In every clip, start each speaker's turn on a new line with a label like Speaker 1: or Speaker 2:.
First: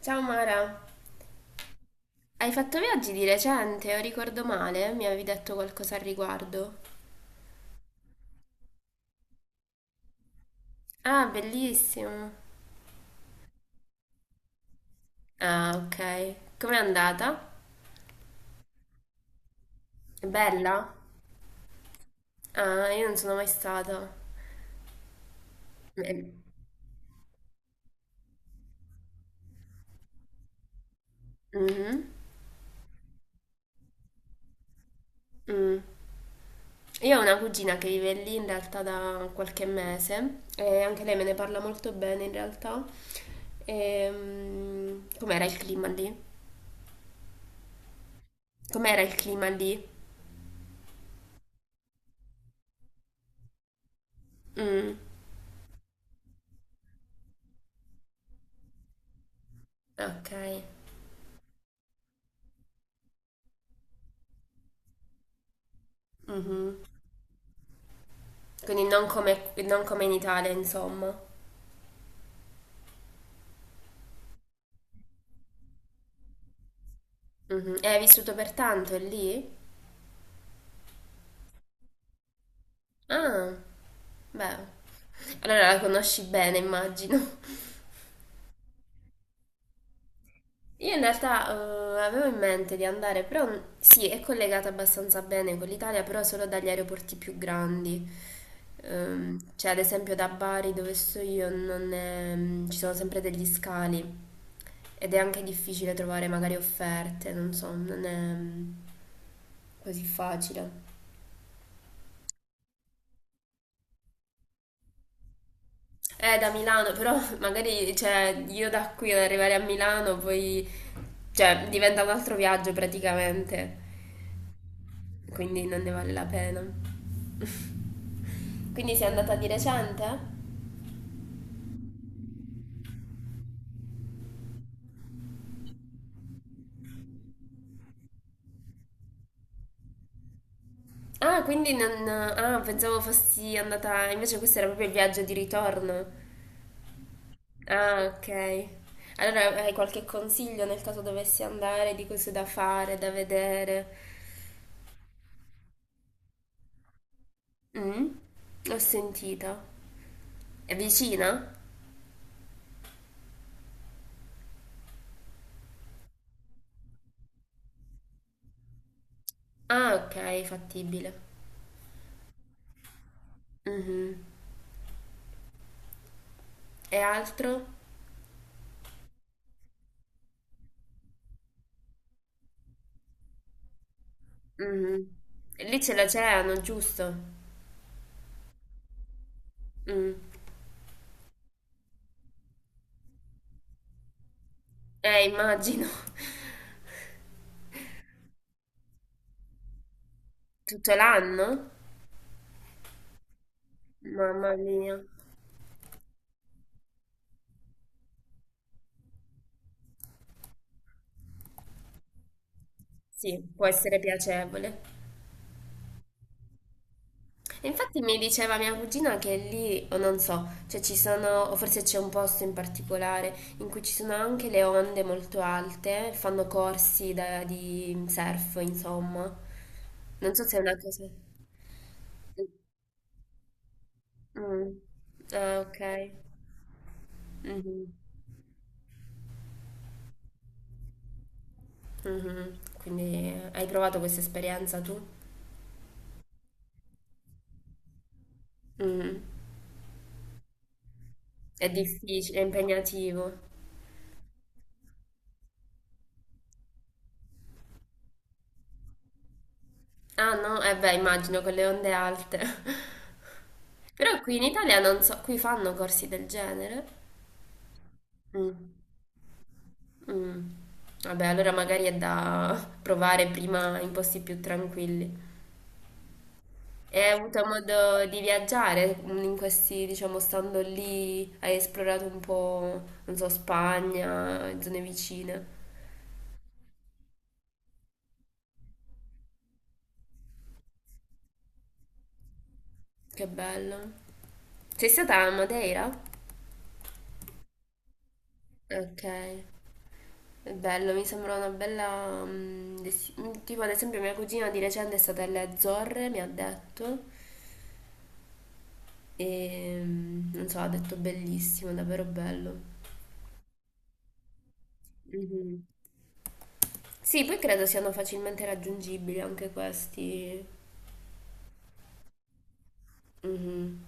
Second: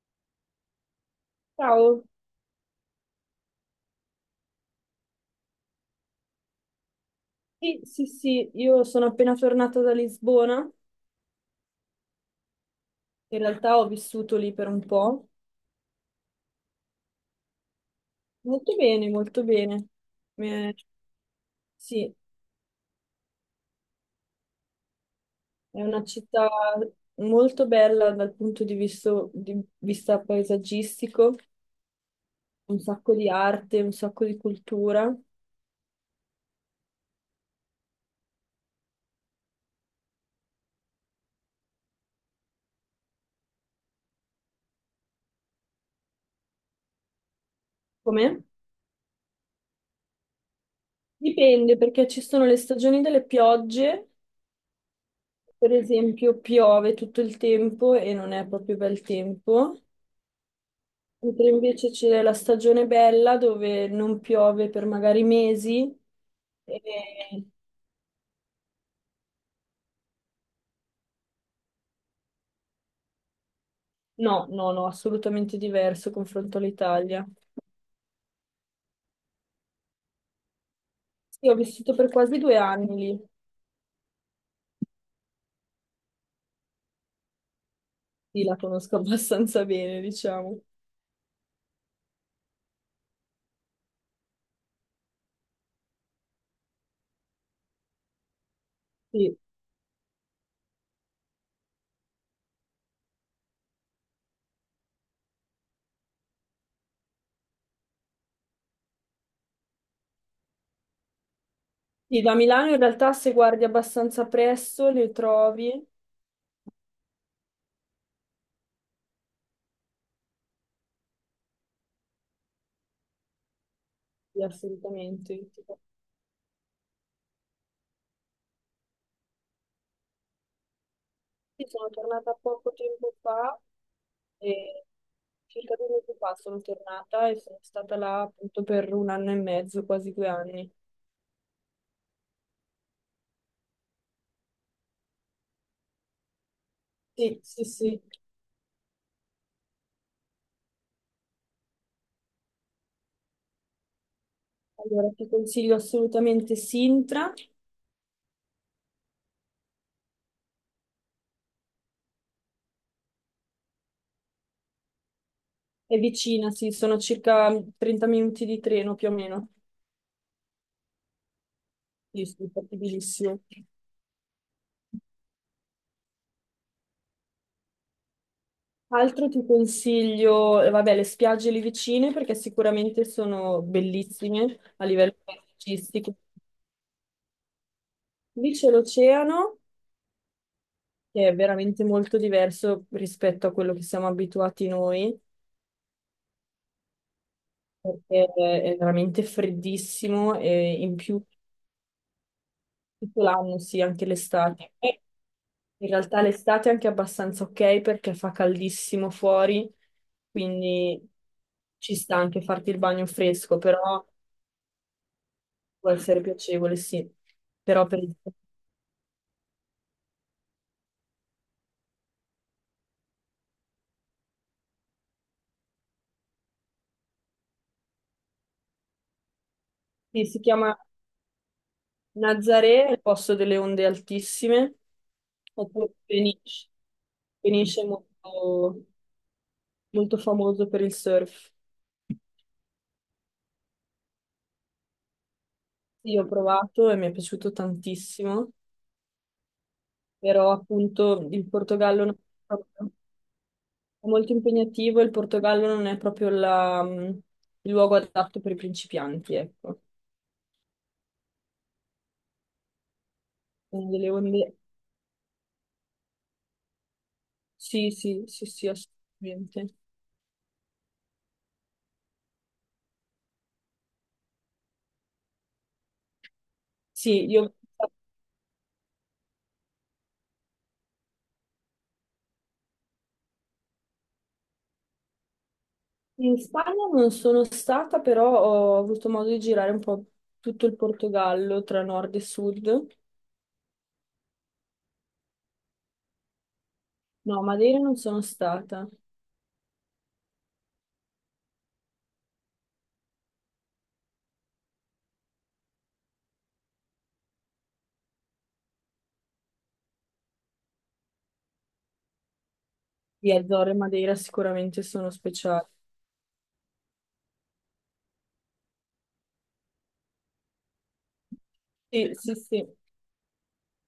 Speaker 1: Ciao Mara,
Speaker 2: Ciao,
Speaker 1: hai fatto viaggi di recente o ricordo male? Mi avevi detto qualcosa al riguardo.
Speaker 2: sì, sì, sì, io sono appena tornata da Lisbona,
Speaker 1: Ah, bellissimo.
Speaker 2: in realtà ho vissuto lì per un po',
Speaker 1: Ah, ok. Com'è andata?
Speaker 2: molto bene, molto bene.
Speaker 1: È
Speaker 2: Eh,
Speaker 1: bella?
Speaker 2: sì,
Speaker 1: Ah, io non sono mai stata.
Speaker 2: è una
Speaker 1: Eh,
Speaker 2: città molto bella dal punto di vista paesaggistico,
Speaker 1: mhm,
Speaker 2: un sacco di arte, un sacco di cultura.
Speaker 1: mm. Io ho una cugina che vive lì in realtà da qualche mese e anche lei me ne parla molto bene in realtà. Com'era il clima lì?
Speaker 2: Com'è?
Speaker 1: Com'era il clima lì?
Speaker 2: Dipende perché ci sono le stagioni delle piogge,
Speaker 1: Mm,
Speaker 2: per esempio piove tutto il tempo e non è proprio bel tempo.
Speaker 1: ok.
Speaker 2: Mentre invece c'è la stagione bella dove non piove per magari mesi.
Speaker 1: Mhm.
Speaker 2: E-
Speaker 1: Quindi non come in Italia, insomma.
Speaker 2: No, no, no, assolutamente diverso confronto all'Italia.
Speaker 1: Mhm. E hai vissuto per tanto lì?
Speaker 2: Sì, ho vissuto per quasi 2 anni lì,
Speaker 1: Ah, beh. Allora la conosci bene, immagino.
Speaker 2: sì, la conosco abbastanza bene, diciamo.
Speaker 1: Io in realtà avevo in mente di andare, però sì, è collegata abbastanza bene con l'Italia, però solo dagli aeroporti più grandi.
Speaker 2: Sì.
Speaker 1: Cioè, ad esempio da Bari, dove sto io, non è- mm, ci sono sempre degli scali ed è anche difficile trovare magari offerte, non so, non è così facile.
Speaker 2: Sì, da Milano in realtà se guardi abbastanza presto le trovi,
Speaker 1: Da Milano, però magari cioè, io da qui ad arrivare a Milano poi cioè, diventa un altro viaggio praticamente,
Speaker 2: sì, assolutamente.
Speaker 1: quindi non ne vale la pena. Quindi sei andata di recente?
Speaker 2: Sì, sono tornata poco tempo fa, e circa 2 mesi fa sono tornata e sono stata là appunto per un anno e mezzo, quasi 2 anni.
Speaker 1: Ah, quindi non. Ah, pensavo fossi andata. Invece questo era proprio il viaggio di ritorno.
Speaker 2: Sì, sì,
Speaker 1: Ah,
Speaker 2: sì.
Speaker 1: ok. Allora hai qualche consiglio nel caso dovessi andare, di cose da fare, da vedere?
Speaker 2: Allora ti consiglio assolutamente Sintra,
Speaker 1: Mm? Ho sentito. È vicina?
Speaker 2: è vicina, sì, sono circa 30 minuti di treno più o meno.
Speaker 1: Ah, ok, fattibile.
Speaker 2: Sì, sì, fattibilissimo.
Speaker 1: Mhm. E altro?
Speaker 2: Altro ti consiglio, vabbè, le spiagge lì vicine perché sicuramente sono bellissime a
Speaker 1: Mhm.
Speaker 2: livello
Speaker 1: Lì ce
Speaker 2: paesaggistico.
Speaker 1: l'oceano, giusto?
Speaker 2: Lì c'è l'oceano
Speaker 1: Mm.
Speaker 2: che è veramente molto diverso rispetto a quello che siamo abituati noi,
Speaker 1: Immagino.
Speaker 2: perché è veramente freddissimo e
Speaker 1: Tutto
Speaker 2: in più
Speaker 1: l'anno?
Speaker 2: tutto l'anno, sì, anche
Speaker 1: Mamma
Speaker 2: l'estate.
Speaker 1: mia.
Speaker 2: E in realtà l'estate è anche abbastanza ok perché fa caldissimo fuori, quindi ci sta anche farti il bagno
Speaker 1: Sì,
Speaker 2: fresco,
Speaker 1: può essere
Speaker 2: però
Speaker 1: piacevole.
Speaker 2: può essere piacevole, sì. Però per
Speaker 1: Infatti mi
Speaker 2: esempio,
Speaker 1: diceva mia cugina che lì, o non so, cioè ci sono, o forse c'è un posto in particolare in cui ci sono anche le onde molto alte, fanno corsi di surf, insomma.
Speaker 2: sì,
Speaker 1: Non
Speaker 2: si
Speaker 1: so se è una
Speaker 2: chiama
Speaker 1: cosa.
Speaker 2: Nazaré, è il posto delle onde
Speaker 1: Mm.
Speaker 2: altissime,
Speaker 1: Ah,
Speaker 2: oppure
Speaker 1: ok.
Speaker 2: Peniche. Peniche è
Speaker 1: Mhm.
Speaker 2: molto famoso per il surf.
Speaker 1: Mhm. Quindi hai provato questa esperienza tu?
Speaker 2: Sì, ho provato e mi è piaciuto tantissimo,
Speaker 1: Mhm.
Speaker 2: però appunto il
Speaker 1: È
Speaker 2: Portogallo non è
Speaker 1: difficile, è
Speaker 2: proprio-
Speaker 1: impegnativo.
Speaker 2: è molto impegnativo, e il Portogallo non è proprio la, il luogo adatto per i principianti, ecco.
Speaker 1: Ah no? Eh beh, immagino con le onde alte.
Speaker 2: Quindi le
Speaker 1: Però qui in
Speaker 2: onde...
Speaker 1: Italia non so, qui fanno corsi del genere.
Speaker 2: Sì, sì, sì, sì,
Speaker 1: Mm.
Speaker 2: assolutamente.
Speaker 1: Mm. Vabbè, allora magari è da provare prima in posti più tranquilli. E hai
Speaker 2: Sì,
Speaker 1: avuto
Speaker 2: io
Speaker 1: modo di viaggiare in questi, diciamo, stando lì, hai esplorato un po', non so, Spagna, zone vicine.
Speaker 2: in Spagna non sono stata, però ho avuto modo di girare un po' tutto il Portogallo tra nord e sud.
Speaker 1: Che bello. Sei stata a Madeira?
Speaker 2: No, Madeira non sono stata.
Speaker 1: Ok, è bello, mi sembra una bella. Tipo ad esempio mia cugina di recente è stata alle Azzorre, mi ha detto, e non so, ha detto bellissimo, davvero bello.
Speaker 2: Sì, Azzorre e Madeira sicuramente sono
Speaker 1: Mhm.
Speaker 2: speciali.
Speaker 1: Sì, poi credo siano facilmente raggiungibili anche questi.
Speaker 2: Sì, sì, sì. Io
Speaker 1: Mhm.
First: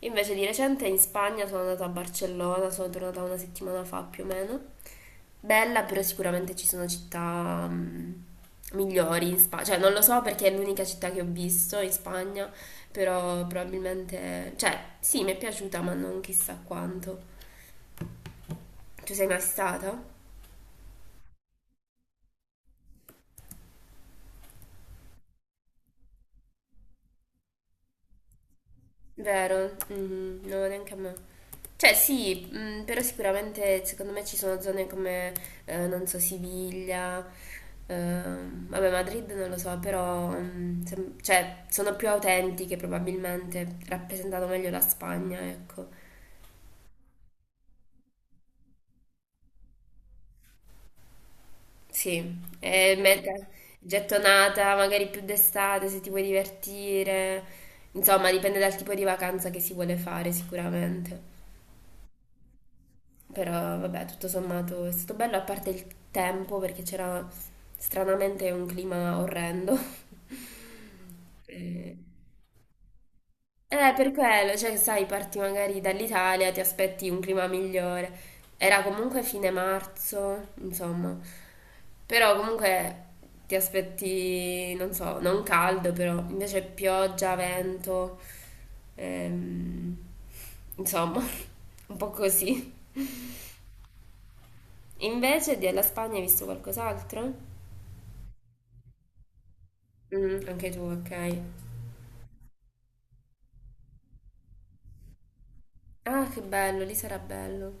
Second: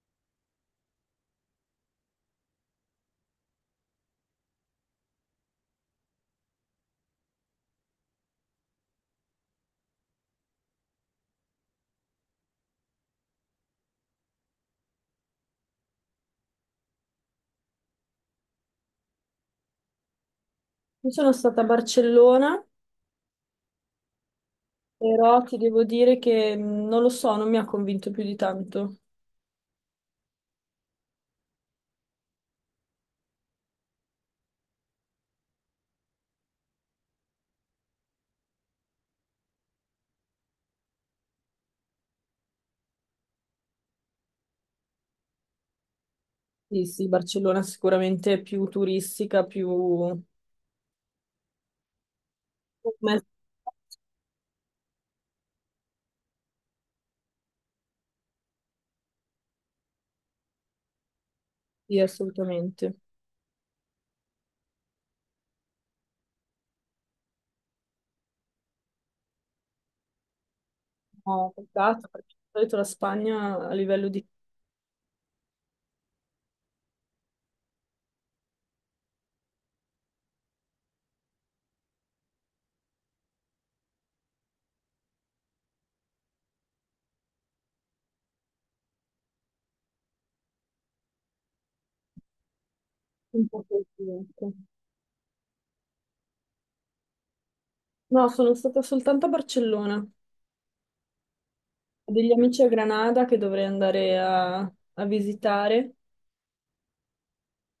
Speaker 1: Invece di recente in Spagna sono andata a Barcellona, sono tornata una settimana fa più o meno. Bella, però sicuramente ci sono città migliori in Spagna. Cioè, non lo so perché è l'unica città che ho visto in Spagna, però probabilmente. Cioè, sì, mi è piaciuta, ma non chissà quanto. Tu sei mai stata?
Speaker 2: sono stata a Barcellona, però ti devo dire che non lo so, non mi ha convinto più di tanto.
Speaker 1: Vero, mhm, no, neanche a me. Cioè sì, però sicuramente secondo me ci sono zone come, non so, Siviglia, vabbè Madrid non lo so, però cioè, sono più autentiche probabilmente, rappresentano meglio la Spagna, ecco.
Speaker 2: Sì, sì, Barcellona sicuramente è più turistica, più...
Speaker 1: Sì, e gettonata magari più d'estate se ti vuoi divertire, insomma dipende dal tipo di vacanza che si vuole fare sicuramente.
Speaker 2: Sì, assolutamente.
Speaker 1: Però vabbè, tutto sommato è stato bello, a parte il tempo, perché c'era stranamente un clima orrendo.
Speaker 2: No,
Speaker 1: Eh,
Speaker 2: peccato, perché di solito la Spagna a
Speaker 1: eh,
Speaker 2: livello
Speaker 1: per
Speaker 2: di...
Speaker 1: quello, cioè, sai, parti magari dall'Italia, ti aspetti un clima migliore. Era comunque fine marzo, insomma. Però comunque ti aspetti, non so, non caldo, però invece pioggia, vento, ehm, insomma, un po' così.
Speaker 2: un po' così, ecco.
Speaker 1: Invece della Spagna hai visto qualcos'altro?
Speaker 2: No, sono stata soltanto a Barcellona. Ho
Speaker 1: Mm, anche tu, ok.
Speaker 2: degli amici a Granada che dovrei andare a visitare.
Speaker 1: Ah, che bello, lì sarà bello.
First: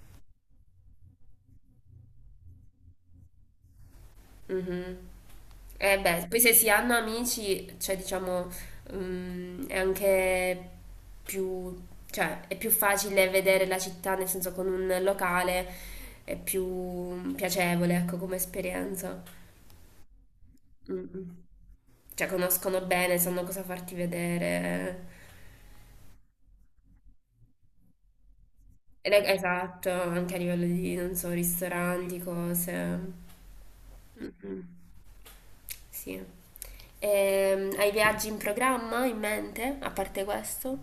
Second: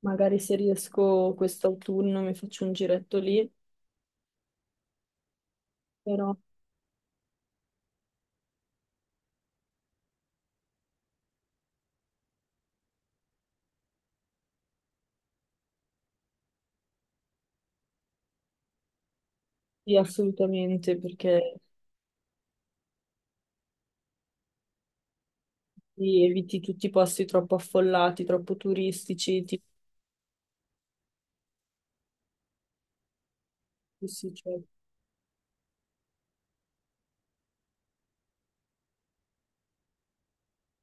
Speaker 2: Magari se riesco quest'autunno mi faccio un giretto lì,
Speaker 1: Mhm. Eh beh,
Speaker 2: però
Speaker 1: poi se si hanno amici, cioè diciamo, è anche più, cioè è più facile vedere la città, nel senso con un locale è più piacevole, ecco, come esperienza.
Speaker 2: sì, assolutamente,
Speaker 1: Mm, mm.
Speaker 2: perché
Speaker 1: Cioè conoscono bene, sanno cosa farti vedere.
Speaker 2: lì eviti tutti i posti troppo affollati, troppo turistici.
Speaker 1: Esatto, anche a livello di, non so, ristoranti, cose.
Speaker 2: Sì, cioè.
Speaker 1: Mm-mm. Sì. Hai viaggi in programma in mente, a parte questo?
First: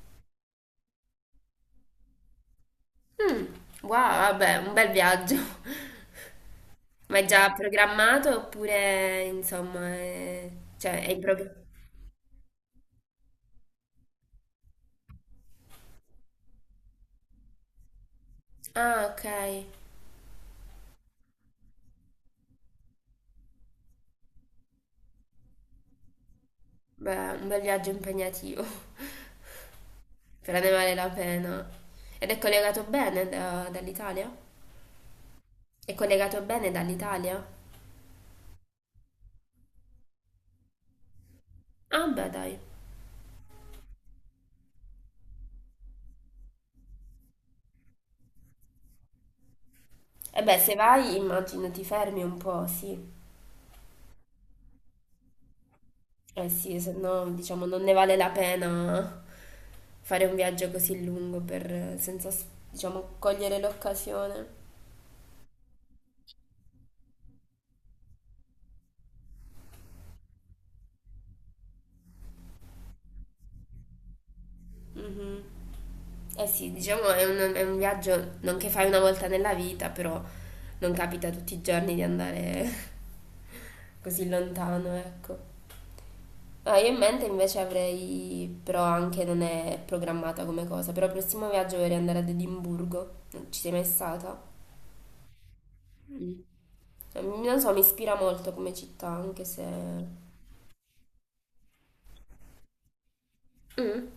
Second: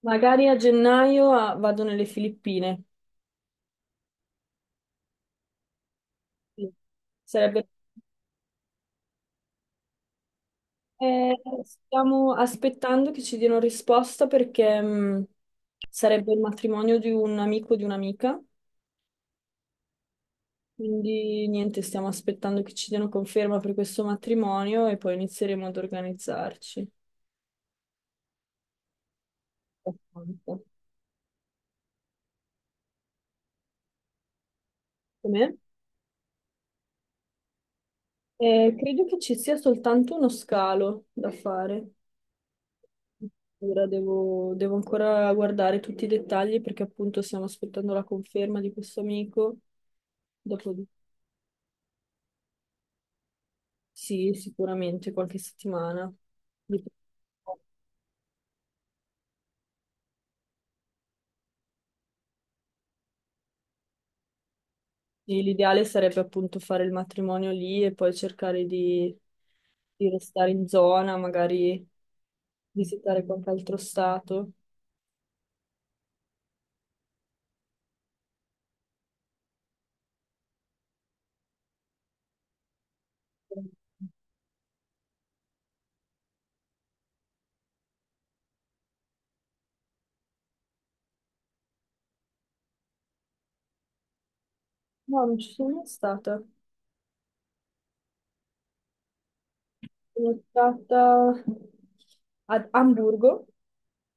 Speaker 2: Magari a gennaio ah, vado nelle Filippine.
Speaker 1: Mm, wow, vabbè, un bel viaggio.
Speaker 2: Sì.
Speaker 1: Ma è già
Speaker 2: Sarebbe...
Speaker 1: programmato oppure, insomma, cioè è in programma?
Speaker 2: stiamo aspettando che ci diano risposta perché sarebbe il matrimonio di un amico e di un'amica.
Speaker 1: Ah, ok.
Speaker 2: Quindi niente, stiamo aspettando che ci diano conferma per questo matrimonio e poi inizieremo ad organizzarci.
Speaker 1: Beh, un bel viaggio impegnativo,
Speaker 2: Abbastanza.
Speaker 1: però ne vale la pena. Ed è collegato bene dall'Italia?
Speaker 2: Com'è?
Speaker 1: È collegato bene dall'Italia?
Speaker 2: Credo che ci sia soltanto uno scalo da fare.
Speaker 1: Ah, beh, dai.
Speaker 2: Ora devo ancora guardare tutti i dettagli perché appunto stiamo aspettando la conferma di questo amico.
Speaker 1: E beh, se
Speaker 2: Dopo
Speaker 1: vai, immagino ti fermi un po', sì.
Speaker 2: sì, sicuramente qualche settimana.
Speaker 1: Eh sì,
Speaker 2: Dip-
Speaker 1: se no, diciamo, non ne vale la pena fare un viaggio così lungo per, senza, diciamo, cogliere l'occasione.
Speaker 2: sì, l'ideale sarebbe appunto fare il matrimonio lì e poi cercare di restare in zona, magari visitare qualche altro stato.
Speaker 1: Mhm. Eh sì, diciamo, è un viaggio non che fai una volta nella vita, però non capita tutti i giorni di andare così lontano, ecco. Ah, io in mente invece avrei, però anche non è programmata come cosa, però il prossimo viaggio vorrei andare ad Edimburgo, non ci sei mai stata?
Speaker 2: No, non ci sono mai stata.
Speaker 1: Non so, mi ispira molto come città, anche se.
Speaker 2: Sono stata ad Amburgo,
Speaker 1: Mm,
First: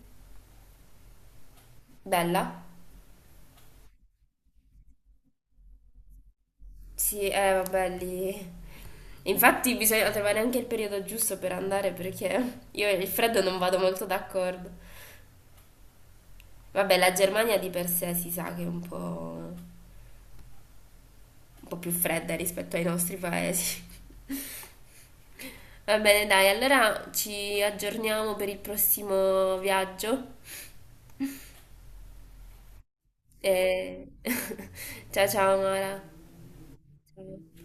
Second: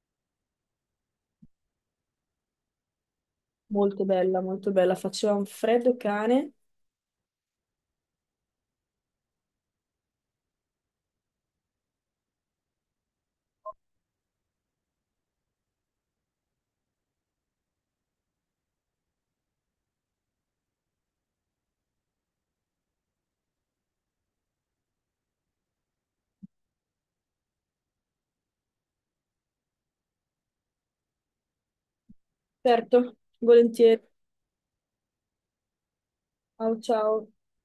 Speaker 1: bella?
Speaker 2: molto bella, faceva un freddo cane.
Speaker 1: Sì, eh vabbè, lì. Infatti bisogna trovare anche il periodo giusto per andare perché io e il freddo non vado molto d'accordo. Vabbè, la Germania di per sé si sa che è un po' più fredda rispetto ai nostri paesi. Va bene, dai, allora ci aggiorniamo per il prossimo viaggio.
Speaker 2: Certo, volentieri.
Speaker 1: E. Ciao ciao Mara.
Speaker 2: Ciao, ciao.